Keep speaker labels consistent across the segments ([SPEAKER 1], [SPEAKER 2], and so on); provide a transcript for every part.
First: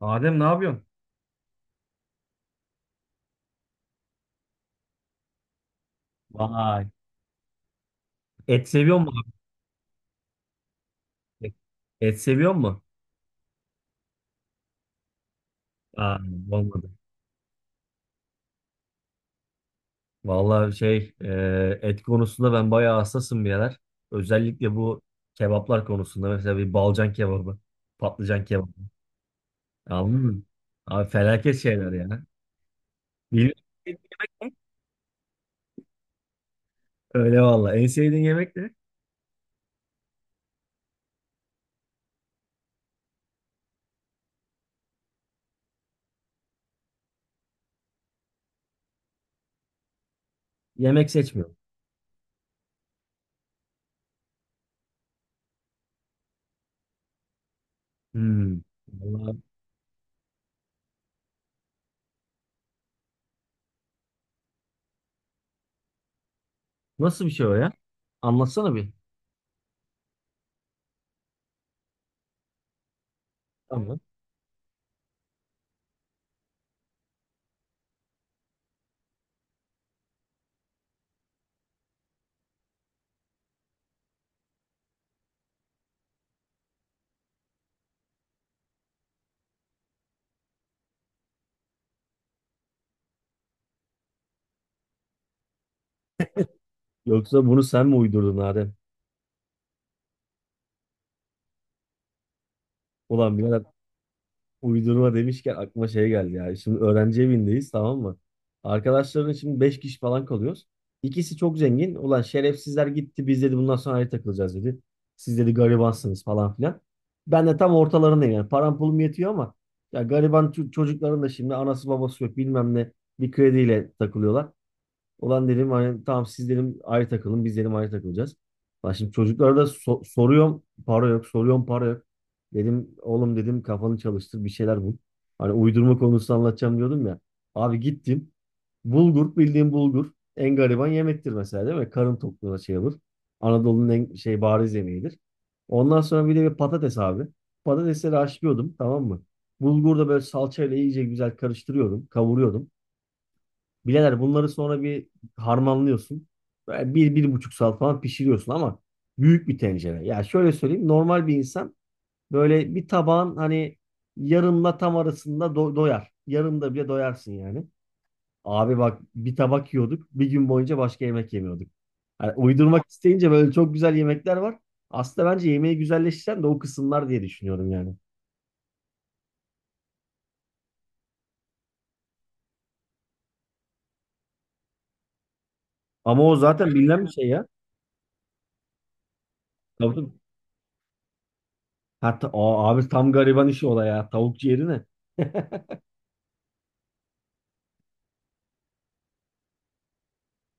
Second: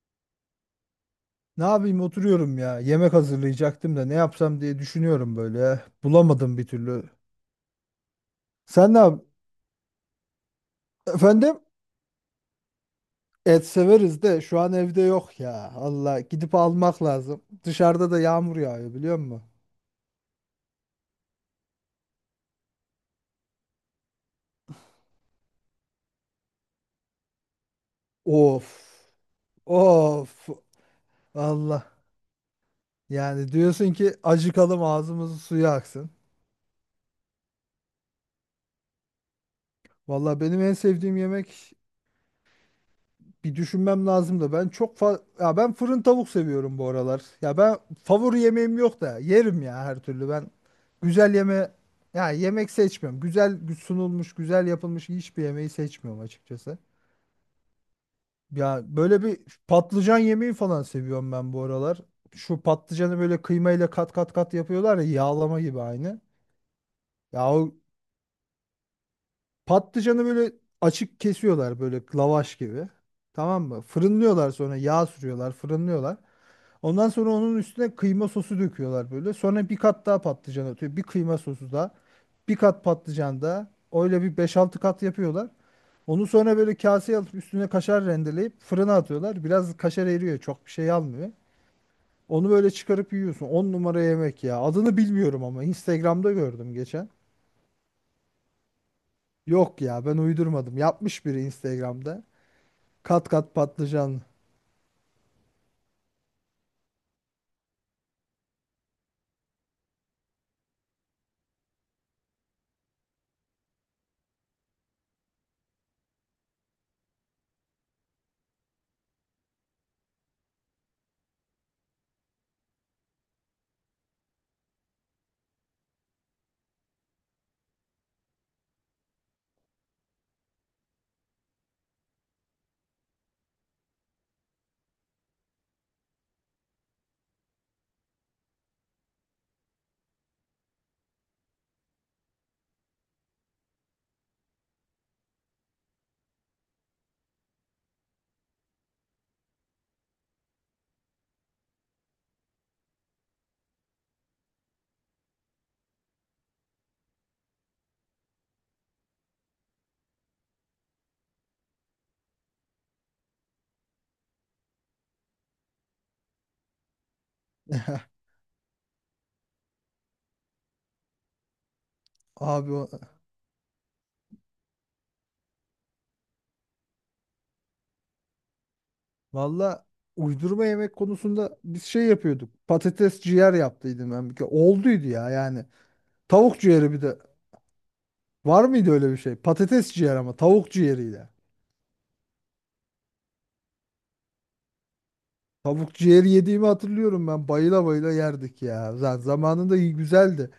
[SPEAKER 1] Adem ne yapıyorsun?
[SPEAKER 2] Ne yapayım oturuyorum ya. Yemek hazırlayacaktım da ne yapsam diye düşünüyorum böyle ya. Bulamadım bir
[SPEAKER 1] Vay.
[SPEAKER 2] türlü.
[SPEAKER 1] Et
[SPEAKER 2] Sen
[SPEAKER 1] seviyor
[SPEAKER 2] ne
[SPEAKER 1] mu
[SPEAKER 2] yap?
[SPEAKER 1] abi?
[SPEAKER 2] Efendim?
[SPEAKER 1] Et seviyor mu?
[SPEAKER 2] Et severiz de şu an evde yok ya.
[SPEAKER 1] Aa,
[SPEAKER 2] Allah gidip
[SPEAKER 1] olmadı.
[SPEAKER 2] almak lazım. Dışarıda da yağmur yağıyor biliyor musun?
[SPEAKER 1] Vallahi şey et konusunda ben bayağı hassasım bir yerler. Özellikle bu kebaplar konusunda mesela bir balcan kebabı, patlıcan kebabı.
[SPEAKER 2] Of.
[SPEAKER 1] Anladın mı?
[SPEAKER 2] Of.
[SPEAKER 1] Abi felaket
[SPEAKER 2] Allah.
[SPEAKER 1] şeyler ya.
[SPEAKER 2] Yani
[SPEAKER 1] Bilmiyorum.
[SPEAKER 2] diyorsun ki acıkalım ağzımızın suyu aksın.
[SPEAKER 1] Öyle valla. En sevdiğin yemek ne?
[SPEAKER 2] Valla benim en sevdiğim yemek. Bir düşünmem lazım da ben çok fa ya ben fırın tavuk seviyorum bu aralar. Ya ben favori yemeğim yok da yerim ya her türlü. Ben
[SPEAKER 1] Yemek
[SPEAKER 2] güzel
[SPEAKER 1] seçmiyorum.
[SPEAKER 2] yeme ya yemek seçmiyorum. Güzel sunulmuş, güzel yapılmış hiçbir yemeği seçmiyorum açıkçası.
[SPEAKER 1] Hmm.
[SPEAKER 2] Ya böyle
[SPEAKER 1] Vallahi
[SPEAKER 2] bir patlıcan yemeği falan seviyorum ben bu aralar. Şu patlıcanı böyle kıymayla kat kat kat yapıyorlar ya, yağlama gibi aynı.
[SPEAKER 1] nasıl bir
[SPEAKER 2] Ya
[SPEAKER 1] şey o ya?
[SPEAKER 2] o
[SPEAKER 1] Anlatsana bir.
[SPEAKER 2] patlıcanı böyle açık kesiyorlar böyle lavaş gibi. Tamam mı?
[SPEAKER 1] Tamam.
[SPEAKER 2] Fırınlıyorlar, sonra yağ sürüyorlar, fırınlıyorlar. Ondan sonra onun üstüne kıyma sosu döküyorlar böyle. Sonra bir kat daha patlıcan atıyor. Bir kıyma sosu daha. Bir kat patlıcan daha. Öyle bir beş altı kat yapıyorlar. Onu sonra böyle kaseye alıp üstüne kaşar rendeleyip fırına atıyorlar. Biraz kaşar eriyor. Çok bir şey almıyor. Onu böyle çıkarıp yiyorsun. 10 numara yemek ya. Adını bilmiyorum ama Instagram'da gördüm geçen.
[SPEAKER 1] Yoksa bunu sen mi uydurdun Adem?
[SPEAKER 2] Yok ya, ben uydurmadım. Yapmış biri Instagram'da. Kat
[SPEAKER 1] Ulan
[SPEAKER 2] kat
[SPEAKER 1] birader.
[SPEAKER 2] patlıcan.
[SPEAKER 1] Uydurma demişken aklıma şey geldi ya. Şimdi öğrenci evindeyiz, tamam mı? Arkadaşların şimdi 5 kişi falan kalıyoruz. İkisi çok zengin. Ulan şerefsizler gitti, biz dedi bundan sonra ayrı takılacağız dedi. Siz dedi garibansınız falan filan. Ben de tam ortalarındayım yani. Param pulum yetiyor ama ya gariban çocukların da şimdi anası babası yok bilmem ne, bir krediyle takılıyorlar. Ulan dedim hani tamam siz dedim ayrı takılın, biz dedim ayrı takılacağız. Lan şimdi çocuklara da soruyorum para yok, soruyorum para yok. Dedim oğlum dedim kafanı çalıştır bir şeyler bul. Hani uydurma konusu anlatacağım diyordum ya. Abi gittim, bulgur, bildiğim bulgur, en gariban yemektir mesela değil mi? Karın tokluğuna şey olur. Anadolu'nun en şey bariz yemeğidir. Ondan sonra bir de bir patates abi. Patatesleri haşlıyordum, tamam mı? Bulgur da böyle salçayla iyice güzel karıştırıyordum, kavuruyordum. Bileler bunları sonra bir harmanlıyorsun. Böyle bir buçuk saat falan pişiriyorsun ama büyük bir tencere. Ya şöyle söyleyeyim, normal bir insan böyle bir tabağın hani yarımla tam arasında doyar. Yarımda bile doyarsın yani. Abi bak bir tabak yiyorduk, bir gün boyunca başka yemek yemiyorduk. Yani
[SPEAKER 2] Abi
[SPEAKER 1] uydurmak
[SPEAKER 2] o-
[SPEAKER 1] isteyince böyle çok güzel yemekler var. Aslında bence yemeği güzelleştiren de o kısımlar diye düşünüyorum yani.
[SPEAKER 2] Valla, uydurma yemek konusunda biz şey yapıyorduk. Patates ciğer yaptıydım ben bir kere. Olduydu ya yani.
[SPEAKER 1] Ama o
[SPEAKER 2] Tavuk
[SPEAKER 1] zaten
[SPEAKER 2] ciğeri
[SPEAKER 1] bilinen
[SPEAKER 2] bir
[SPEAKER 1] bir
[SPEAKER 2] de.
[SPEAKER 1] şey ya.
[SPEAKER 2] Var mıydı öyle bir şey? Patates
[SPEAKER 1] Tabii. Tabii.
[SPEAKER 2] ciğer ama tavuk ciğeriyle.
[SPEAKER 1] Hatta, aa, abi tam gariban işi o da ya. Tavuk ciğeri ne?
[SPEAKER 2] Tavuk ciğeri yediğimi hatırlıyorum ben. Bayıla bayıla yerdik ya. Zaten zamanında iyi güzeldi.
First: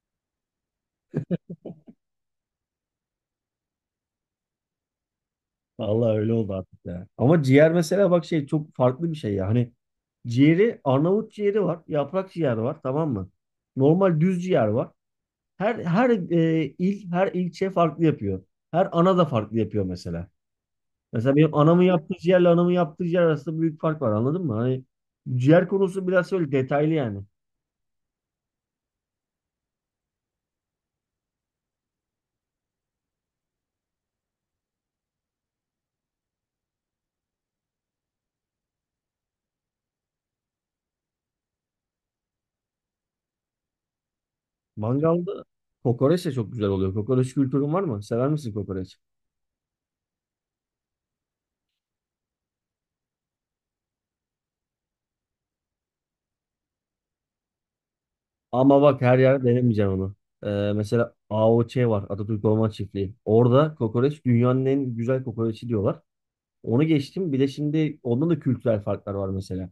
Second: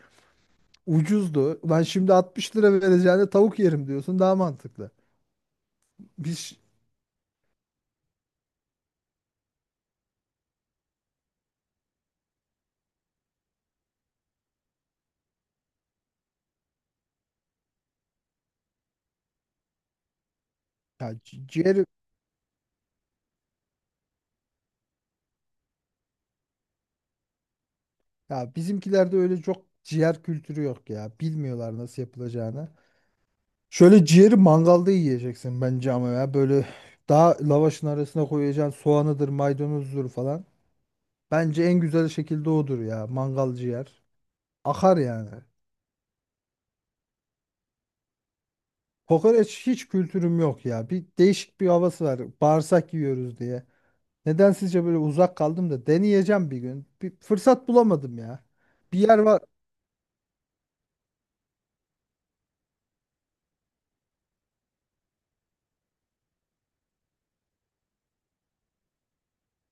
[SPEAKER 2] Ucuzdu. Ben şimdi 60 TL lira vereceğine tavuk yerim diyorsun. Daha mantıklı.
[SPEAKER 1] Vallahi öyle oldu
[SPEAKER 2] Biz
[SPEAKER 1] artık ya. Ama ciğer mesela bak şey çok farklı bir şey ya. Hani ciğeri, Arnavut ciğeri var, yaprak ciğer var, tamam mı? Normal düz ciğer var. Her il her ilçe farklı yapıyor. Her ana da farklı yapıyor mesela.
[SPEAKER 2] ya
[SPEAKER 1] Mesela
[SPEAKER 2] ci-
[SPEAKER 1] benim anamın
[SPEAKER 2] ciğeri
[SPEAKER 1] yaptığı ciğerle anamın yaptığı ciğer arasında büyük fark var, anladın mı? Hani ciğer konusu biraz öyle detaylı yani.
[SPEAKER 2] ya Bizimkilerde öyle çok ciğer kültürü yok ya. Bilmiyorlar nasıl yapılacağını. Şöyle ciğeri mangalda yiyeceksin bence, ama ya böyle daha lavaşın arasına koyacaksın, soğanıdır, maydanozdur falan. Bence en güzel şekilde odur ya, mangal ciğer. Akar yani.
[SPEAKER 1] Mangalda kokoreç de çok güzel oluyor. Kokoreç kültürün var mı? Sever misin kokoreç?
[SPEAKER 2] Kokoreç hiç kültürüm yok ya. Bir değişik bir havası var. Bağırsak yiyoruz diye. Neden sizce böyle uzak kaldım, da deneyeceğim bir gün. Bir fırsat bulamadım ya.
[SPEAKER 1] Ama
[SPEAKER 2] Bir
[SPEAKER 1] bak her
[SPEAKER 2] yer var.
[SPEAKER 1] yerde denemeyeceğim onu. Ee, mesela AOÇ var. Atatürk Orman Çiftliği. Orada kokoreç dünyanın en güzel kokoreçi diyorlar. Onu geçtim. Bir de şimdi ondan da kültürel farklar var mesela.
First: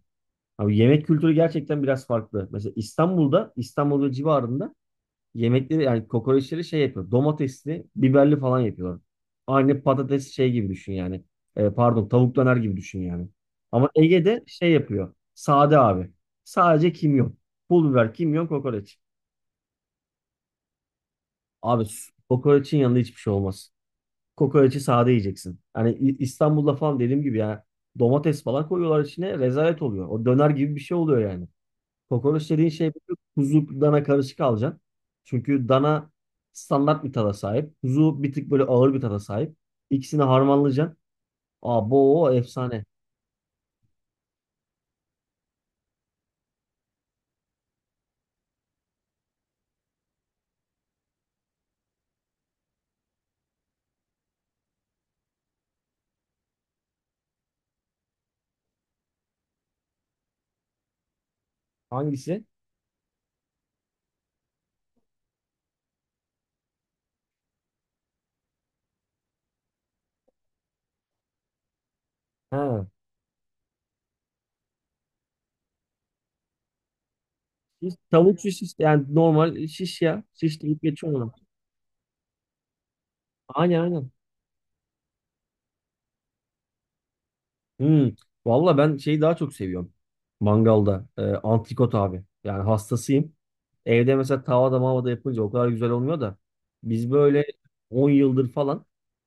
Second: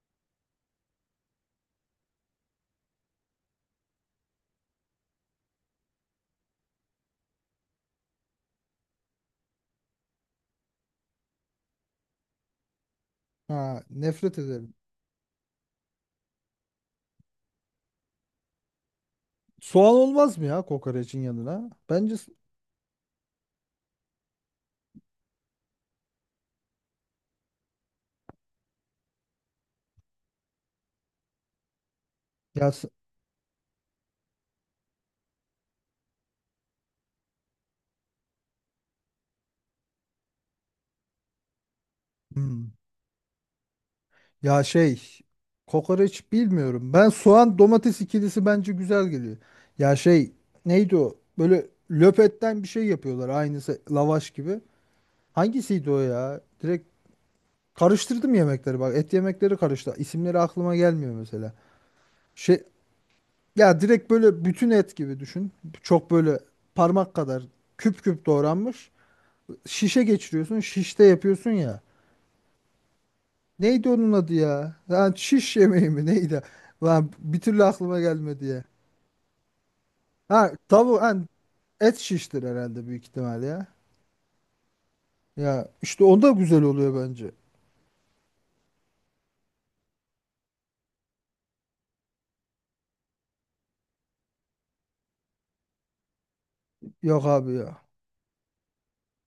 [SPEAKER 1] Abi yemek kültürü gerçekten biraz farklı. Mesela İstanbul'da, İstanbul ve civarında yemekleri yani kokoreçleri şey yapıyor. Domatesli, biberli falan yapıyorlar. Aynı patates şey gibi düşün yani. Pardon, tavuk döner gibi düşün yani.
[SPEAKER 2] Ha,
[SPEAKER 1] Ama
[SPEAKER 2] nefret
[SPEAKER 1] Ege'de şey
[SPEAKER 2] ederim.
[SPEAKER 1] yapıyor. Sade abi. Sadece kimyon. Pul biber, kimyon, kokoreç.
[SPEAKER 2] Soğan olmaz mı ya kokoreçin yanına?
[SPEAKER 1] Abi
[SPEAKER 2] Bence s-
[SPEAKER 1] kokoreçin yanında hiçbir şey olmaz. Kokoreçi sade yiyeceksin. Hani İstanbul'da falan dediğim gibi ya, domates falan koyuyorlar içine, rezalet oluyor. O döner gibi bir şey oluyor yani. Kokoreç dediğin
[SPEAKER 2] ya
[SPEAKER 1] şey
[SPEAKER 2] s-
[SPEAKER 1] böyle kuzu dana karışık alacaksın. Çünkü dana standart bir tada sahip. Kuzu bir tık böyle ağır bir tada sahip. İkisini harmanlayacaksın. Aa bu
[SPEAKER 2] Hmm.
[SPEAKER 1] efsane.
[SPEAKER 2] Ya şey, kokoreç bilmiyorum. Ben soğan domates ikilisi bence güzel geliyor. Ya şey, neydi o? Böyle löpetten bir şey yapıyorlar, aynısı lavaş gibi. Hangisiydi o ya? Direkt karıştırdım yemekleri, bak et yemekleri karıştı. İsimleri aklıma gelmiyor mesela.
[SPEAKER 1] Hangisi?
[SPEAKER 2] Şey, ya direkt böyle bütün et gibi düşün. Çok böyle parmak kadar küp küp doğranmış. Şişe geçiriyorsun, şişte yapıyorsun ya.
[SPEAKER 1] Ha.
[SPEAKER 2] Neydi onun adı ya? Lan şiş yemeği mi neydi? Lan bir türlü
[SPEAKER 1] Şiş,
[SPEAKER 2] aklıma
[SPEAKER 1] tavuk
[SPEAKER 2] gelmedi
[SPEAKER 1] şiş
[SPEAKER 2] ya.
[SPEAKER 1] işte. Yani normal şiş ya.
[SPEAKER 2] Ha
[SPEAKER 1] Şiş deyip
[SPEAKER 2] tavuk lan
[SPEAKER 1] geçiyorum.
[SPEAKER 2] Et şiştir herhalde, büyük ihtimal ya.
[SPEAKER 1] Aynen aynen.
[SPEAKER 2] Ya işte onda güzel oluyor bence.
[SPEAKER 1] Hmm. Valla ben şeyi daha çok seviyorum. Mangalda. Antrikot abi. Yani hastasıyım. Evde mesela tavada mavada yapınca o kadar güzel olmuyor da. Biz
[SPEAKER 2] Yok
[SPEAKER 1] böyle
[SPEAKER 2] abi ya.
[SPEAKER 1] 10 yıldır falan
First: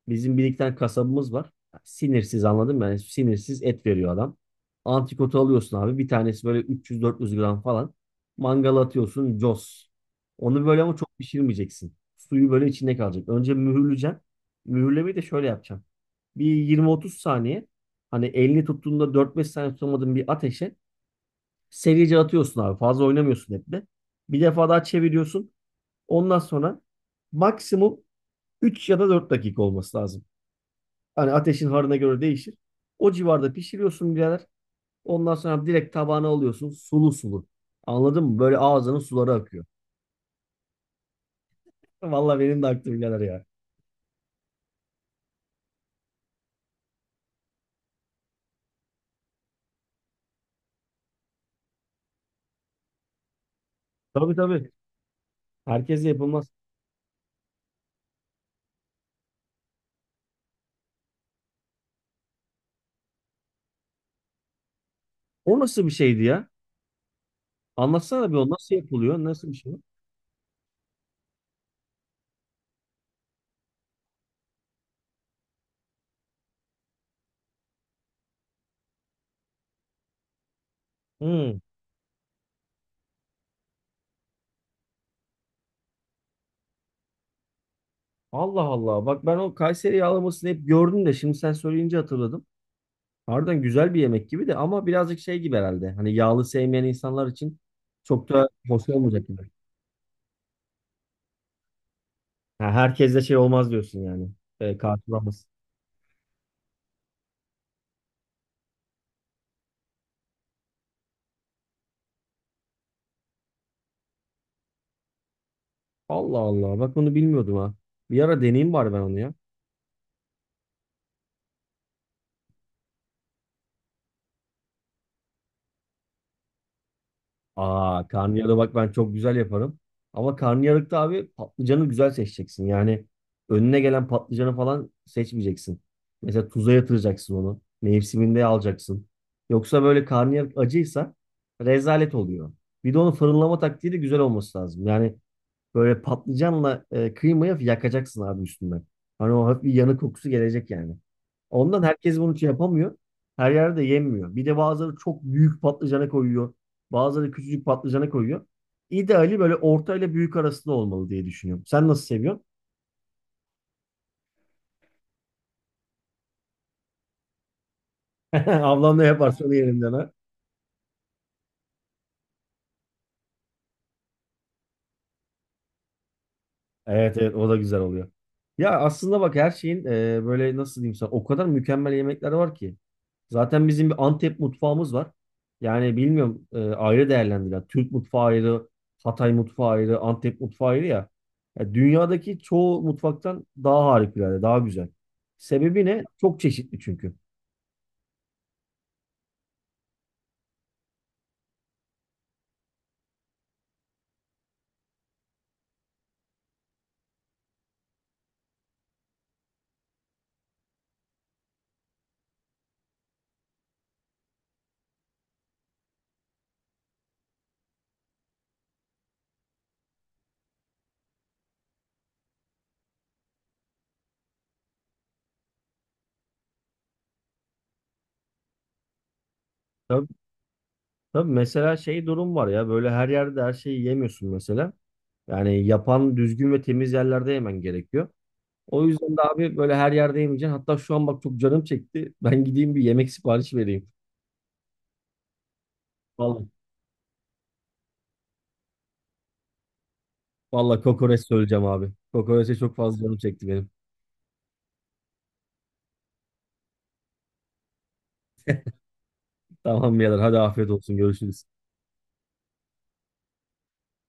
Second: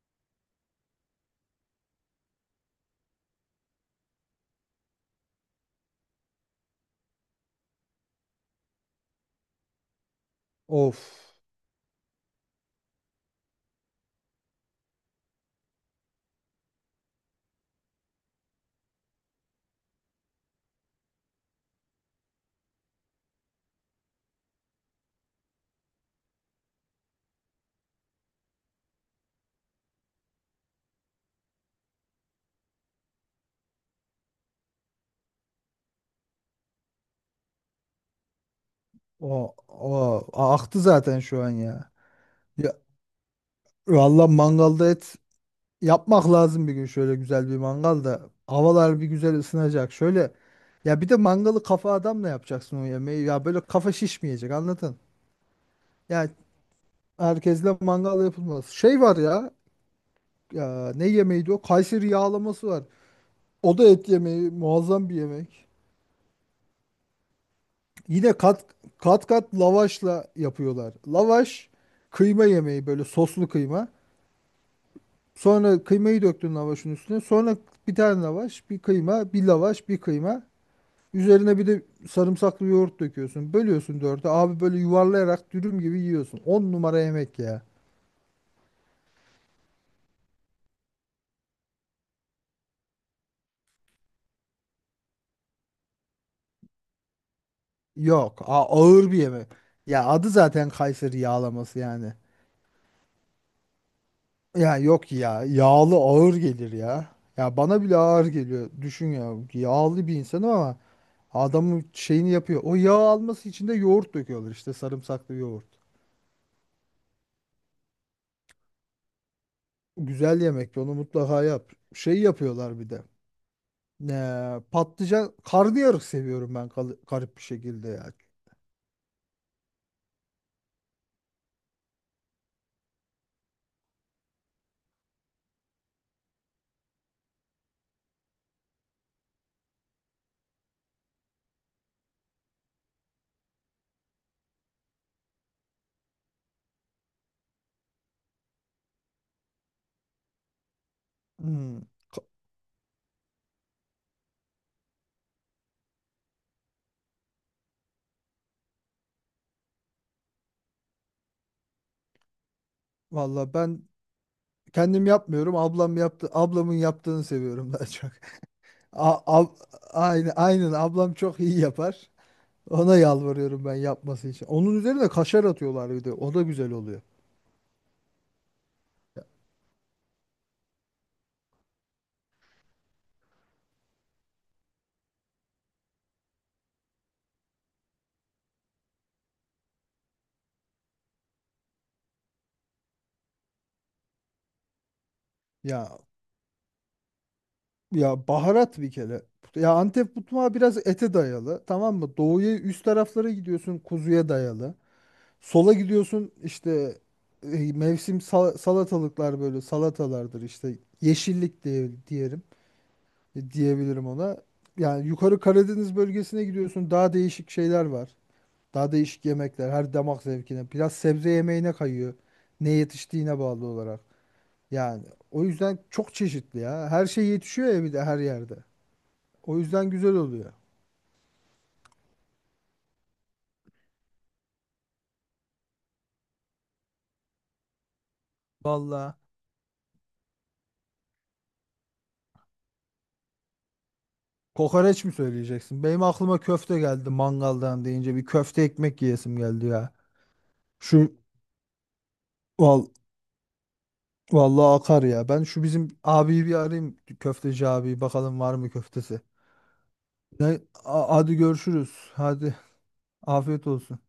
[SPEAKER 1] bizim bir iki tane kasabımız var. Sinirsiz anladın mı? Yani sinirsiz et veriyor adam. Antrikotu alıyorsun abi. Bir tanesi böyle 300-400 gram falan. Mangala atıyorsun. Cos. Onu böyle ama çok
[SPEAKER 2] Of.
[SPEAKER 1] pişirmeyeceksin. Suyu böyle içinde kalacak. Önce mühürleyeceksin. Mühürlemeyi de şöyle yapacağım. Bir 20-30 saniye. Hani elini tuttuğunda dört beş saniye tutamadığın bir ateşe serice atıyorsun abi. Fazla oynamıyorsun hep de. Bir defa daha çeviriyorsun. Ondan sonra maksimum 3 ya da 4 dakika olması lazım. Hani ateşin harına göre değişir. O civarda pişiriyorsun birader. Ondan sonra direkt tabağına alıyorsun. Sulu sulu. Anladın mı? Böyle ağzının suları
[SPEAKER 2] O,
[SPEAKER 1] akıyor.
[SPEAKER 2] o, aktı zaten şu an ya.
[SPEAKER 1] Vallahi benim de
[SPEAKER 2] Ya
[SPEAKER 1] aktı birader ya.
[SPEAKER 2] valla, mangalda et yapmak lazım bir gün, şöyle güzel bir mangalda. Havalar bir güzel ısınacak. Şöyle, ya bir de mangalı kafa adamla yapacaksın o yemeği. Ya böyle kafa
[SPEAKER 1] Tabii
[SPEAKER 2] şişmeyecek,
[SPEAKER 1] tabii.
[SPEAKER 2] anladın?
[SPEAKER 1] Herkese
[SPEAKER 2] Ya
[SPEAKER 1] yapılmaz.
[SPEAKER 2] herkesle mangal yapılmaz. Şey var ya, ya ne yemeğiydi o? Kayseri yağlaması var. O da et yemeği, muazzam bir
[SPEAKER 1] O
[SPEAKER 2] yemek.
[SPEAKER 1] nasıl bir şeydi ya? Anlatsana
[SPEAKER 2] Yine
[SPEAKER 1] bir, o
[SPEAKER 2] kat
[SPEAKER 1] nasıl yapılıyor?
[SPEAKER 2] kat
[SPEAKER 1] Nasıl
[SPEAKER 2] kat
[SPEAKER 1] bir şey?
[SPEAKER 2] lavaşla yapıyorlar. Lavaş kıyma yemeği, böyle soslu kıyma. Sonra kıymayı döktün lavaşın üstüne. Sonra bir tane lavaş, bir kıyma, bir lavaş, bir kıyma. Üzerine
[SPEAKER 1] Hı.
[SPEAKER 2] bir de sarımsaklı yoğurt döküyorsun. Bölüyorsun dörde. Abi böyle yuvarlayarak dürüm gibi yiyorsun. 10 numara yemek ya.
[SPEAKER 1] Allah Allah. Bak ben o Kayseri yağlamasını hep gördüm de şimdi sen söyleyince hatırladım. Harbiden güzel bir yemek gibi de ama birazcık şey gibi herhalde. Hani yağlı sevmeyen insanlar için çok
[SPEAKER 2] Yok,
[SPEAKER 1] da hoş
[SPEAKER 2] ağır bir
[SPEAKER 1] olmayacak gibi.
[SPEAKER 2] yemek. Ya adı zaten Kayseri yağlaması yani.
[SPEAKER 1] Ha, herkes de şey olmaz diyorsun yani. E,
[SPEAKER 2] Ya yok ya,
[SPEAKER 1] karşılamaz.
[SPEAKER 2] yağlı ağır gelir ya. Ya bana bile ağır geliyor. Düşün ya, yağlı bir insanım ama adamın şeyini yapıyor. O, yağ alması için de yoğurt döküyorlar işte, sarımsaklı yoğurt.
[SPEAKER 1] Allah Allah. Bak bunu bilmiyordum ha. Bir ara deneyeyim bari ben onu ya.
[SPEAKER 2] Güzel yemek, onu mutlaka yap. Şey yapıyorlar bir de. Ne, patlıcan, karnıyarık seviyorum ben garip bir şekilde
[SPEAKER 1] Aa
[SPEAKER 2] ya.
[SPEAKER 1] karnıyarı bak ben çok güzel yaparım. Ama karnıyarıkta abi patlıcanı güzel seçeceksin. Yani önüne gelen patlıcanı falan seçmeyeceksin. Mesela tuza yatıracaksın onu. Mevsiminde alacaksın. Yoksa böyle karnıyarık acıysa rezalet oluyor. Bir de onun fırınlama taktiği de güzel olması lazım. Yani böyle patlıcanla kıymayı hafif yakacaksın abi üstünden. Hani o hafif bir yanık kokusu gelecek yani. Ondan
[SPEAKER 2] Hmm,
[SPEAKER 1] herkes bunu şey yapamıyor. Her yerde yenmiyor. Bir de bazıları çok büyük patlıcana koyuyor. Bazıları küçücük patlıcana koyuyor. İdeali böyle orta ile büyük arasında olmalı diye düşünüyorum. Sen nasıl seviyorsun?
[SPEAKER 2] valla ben kendim yapmıyorum, ablam yaptı, ablamın yaptığını seviyorum daha çok.
[SPEAKER 1] Ablam ne
[SPEAKER 2] A-
[SPEAKER 1] yaparsa onu
[SPEAKER 2] ab-
[SPEAKER 1] yerinden.
[SPEAKER 2] aynen, aynen, ablam çok iyi yapar. Ona yalvarıyorum ben yapması için. Onun üzerine kaşar atıyorlar bir de. O da güzel oluyor.
[SPEAKER 1] Evet evet o da güzel oluyor. Ya aslında bak her şeyin böyle nasıl diyeyim sana, o kadar mükemmel yemekler var ki. Zaten bizim bir Antep mutfağımız var. Yani bilmiyorum ayrı değerlendirilen. Türk mutfağı ayrı, Hatay mutfağı ayrı, Antep mutfağı ayrı ya. Ya dünyadaki çoğu mutfaktan daha harikulade, daha güzel. Sebebi
[SPEAKER 2] Ya
[SPEAKER 1] ne? Çok çeşitli çünkü.
[SPEAKER 2] ya baharat bir kere. Ya Antep mutfağı biraz ete dayalı. Tamam mı? Doğuya, üst taraflara gidiyorsun, kuzuya dayalı. Sola gidiyorsun işte, mevsim salatalıklar, böyle salatalardır işte, yeşillik diye diyelim, diyebilirim ona. Yani yukarı Karadeniz bölgesine gidiyorsun, daha değişik şeyler var. Daha değişik yemekler, her damak zevkine. Biraz sebze yemeğine kayıyor. Ne yetiştiğine bağlı olarak. Yani o yüzden çok çeşitli ya. Her şey yetişiyor ya bir de, her yerde. O yüzden
[SPEAKER 1] Tabii,
[SPEAKER 2] güzel oluyor.
[SPEAKER 1] tabii mesela şey durum var ya, böyle her yerde her şeyi yemiyorsun mesela. Yani yapan düzgün ve temiz yerlerde yemen gerekiyor. O yüzden
[SPEAKER 2] Valla.
[SPEAKER 1] de abi böyle her yerde yemeyeceksin. Hatta şu an bak çok canım çekti. Ben gideyim bir yemek siparişi vereyim.
[SPEAKER 2] Kokoreç mi söyleyeceksin? Benim aklıma
[SPEAKER 1] Vallahi,
[SPEAKER 2] köfte geldi, mangaldan deyince bir köfte ekmek yiyesim geldi ya.
[SPEAKER 1] vallahi
[SPEAKER 2] Şu
[SPEAKER 1] kokoreç söyleyeceğim abi. Kokoreçe çok
[SPEAKER 2] val
[SPEAKER 1] fazla canım çekti benim.
[SPEAKER 2] Vallahi akar ya. Ben şu bizim abiyi bir arayayım. Köfteci abi, bakalım var mı köftesi.
[SPEAKER 1] Tamam birader, hadi afiyet olsun,
[SPEAKER 2] Hadi
[SPEAKER 1] görüşürüz.
[SPEAKER 2] görüşürüz. Hadi afiyet olsun.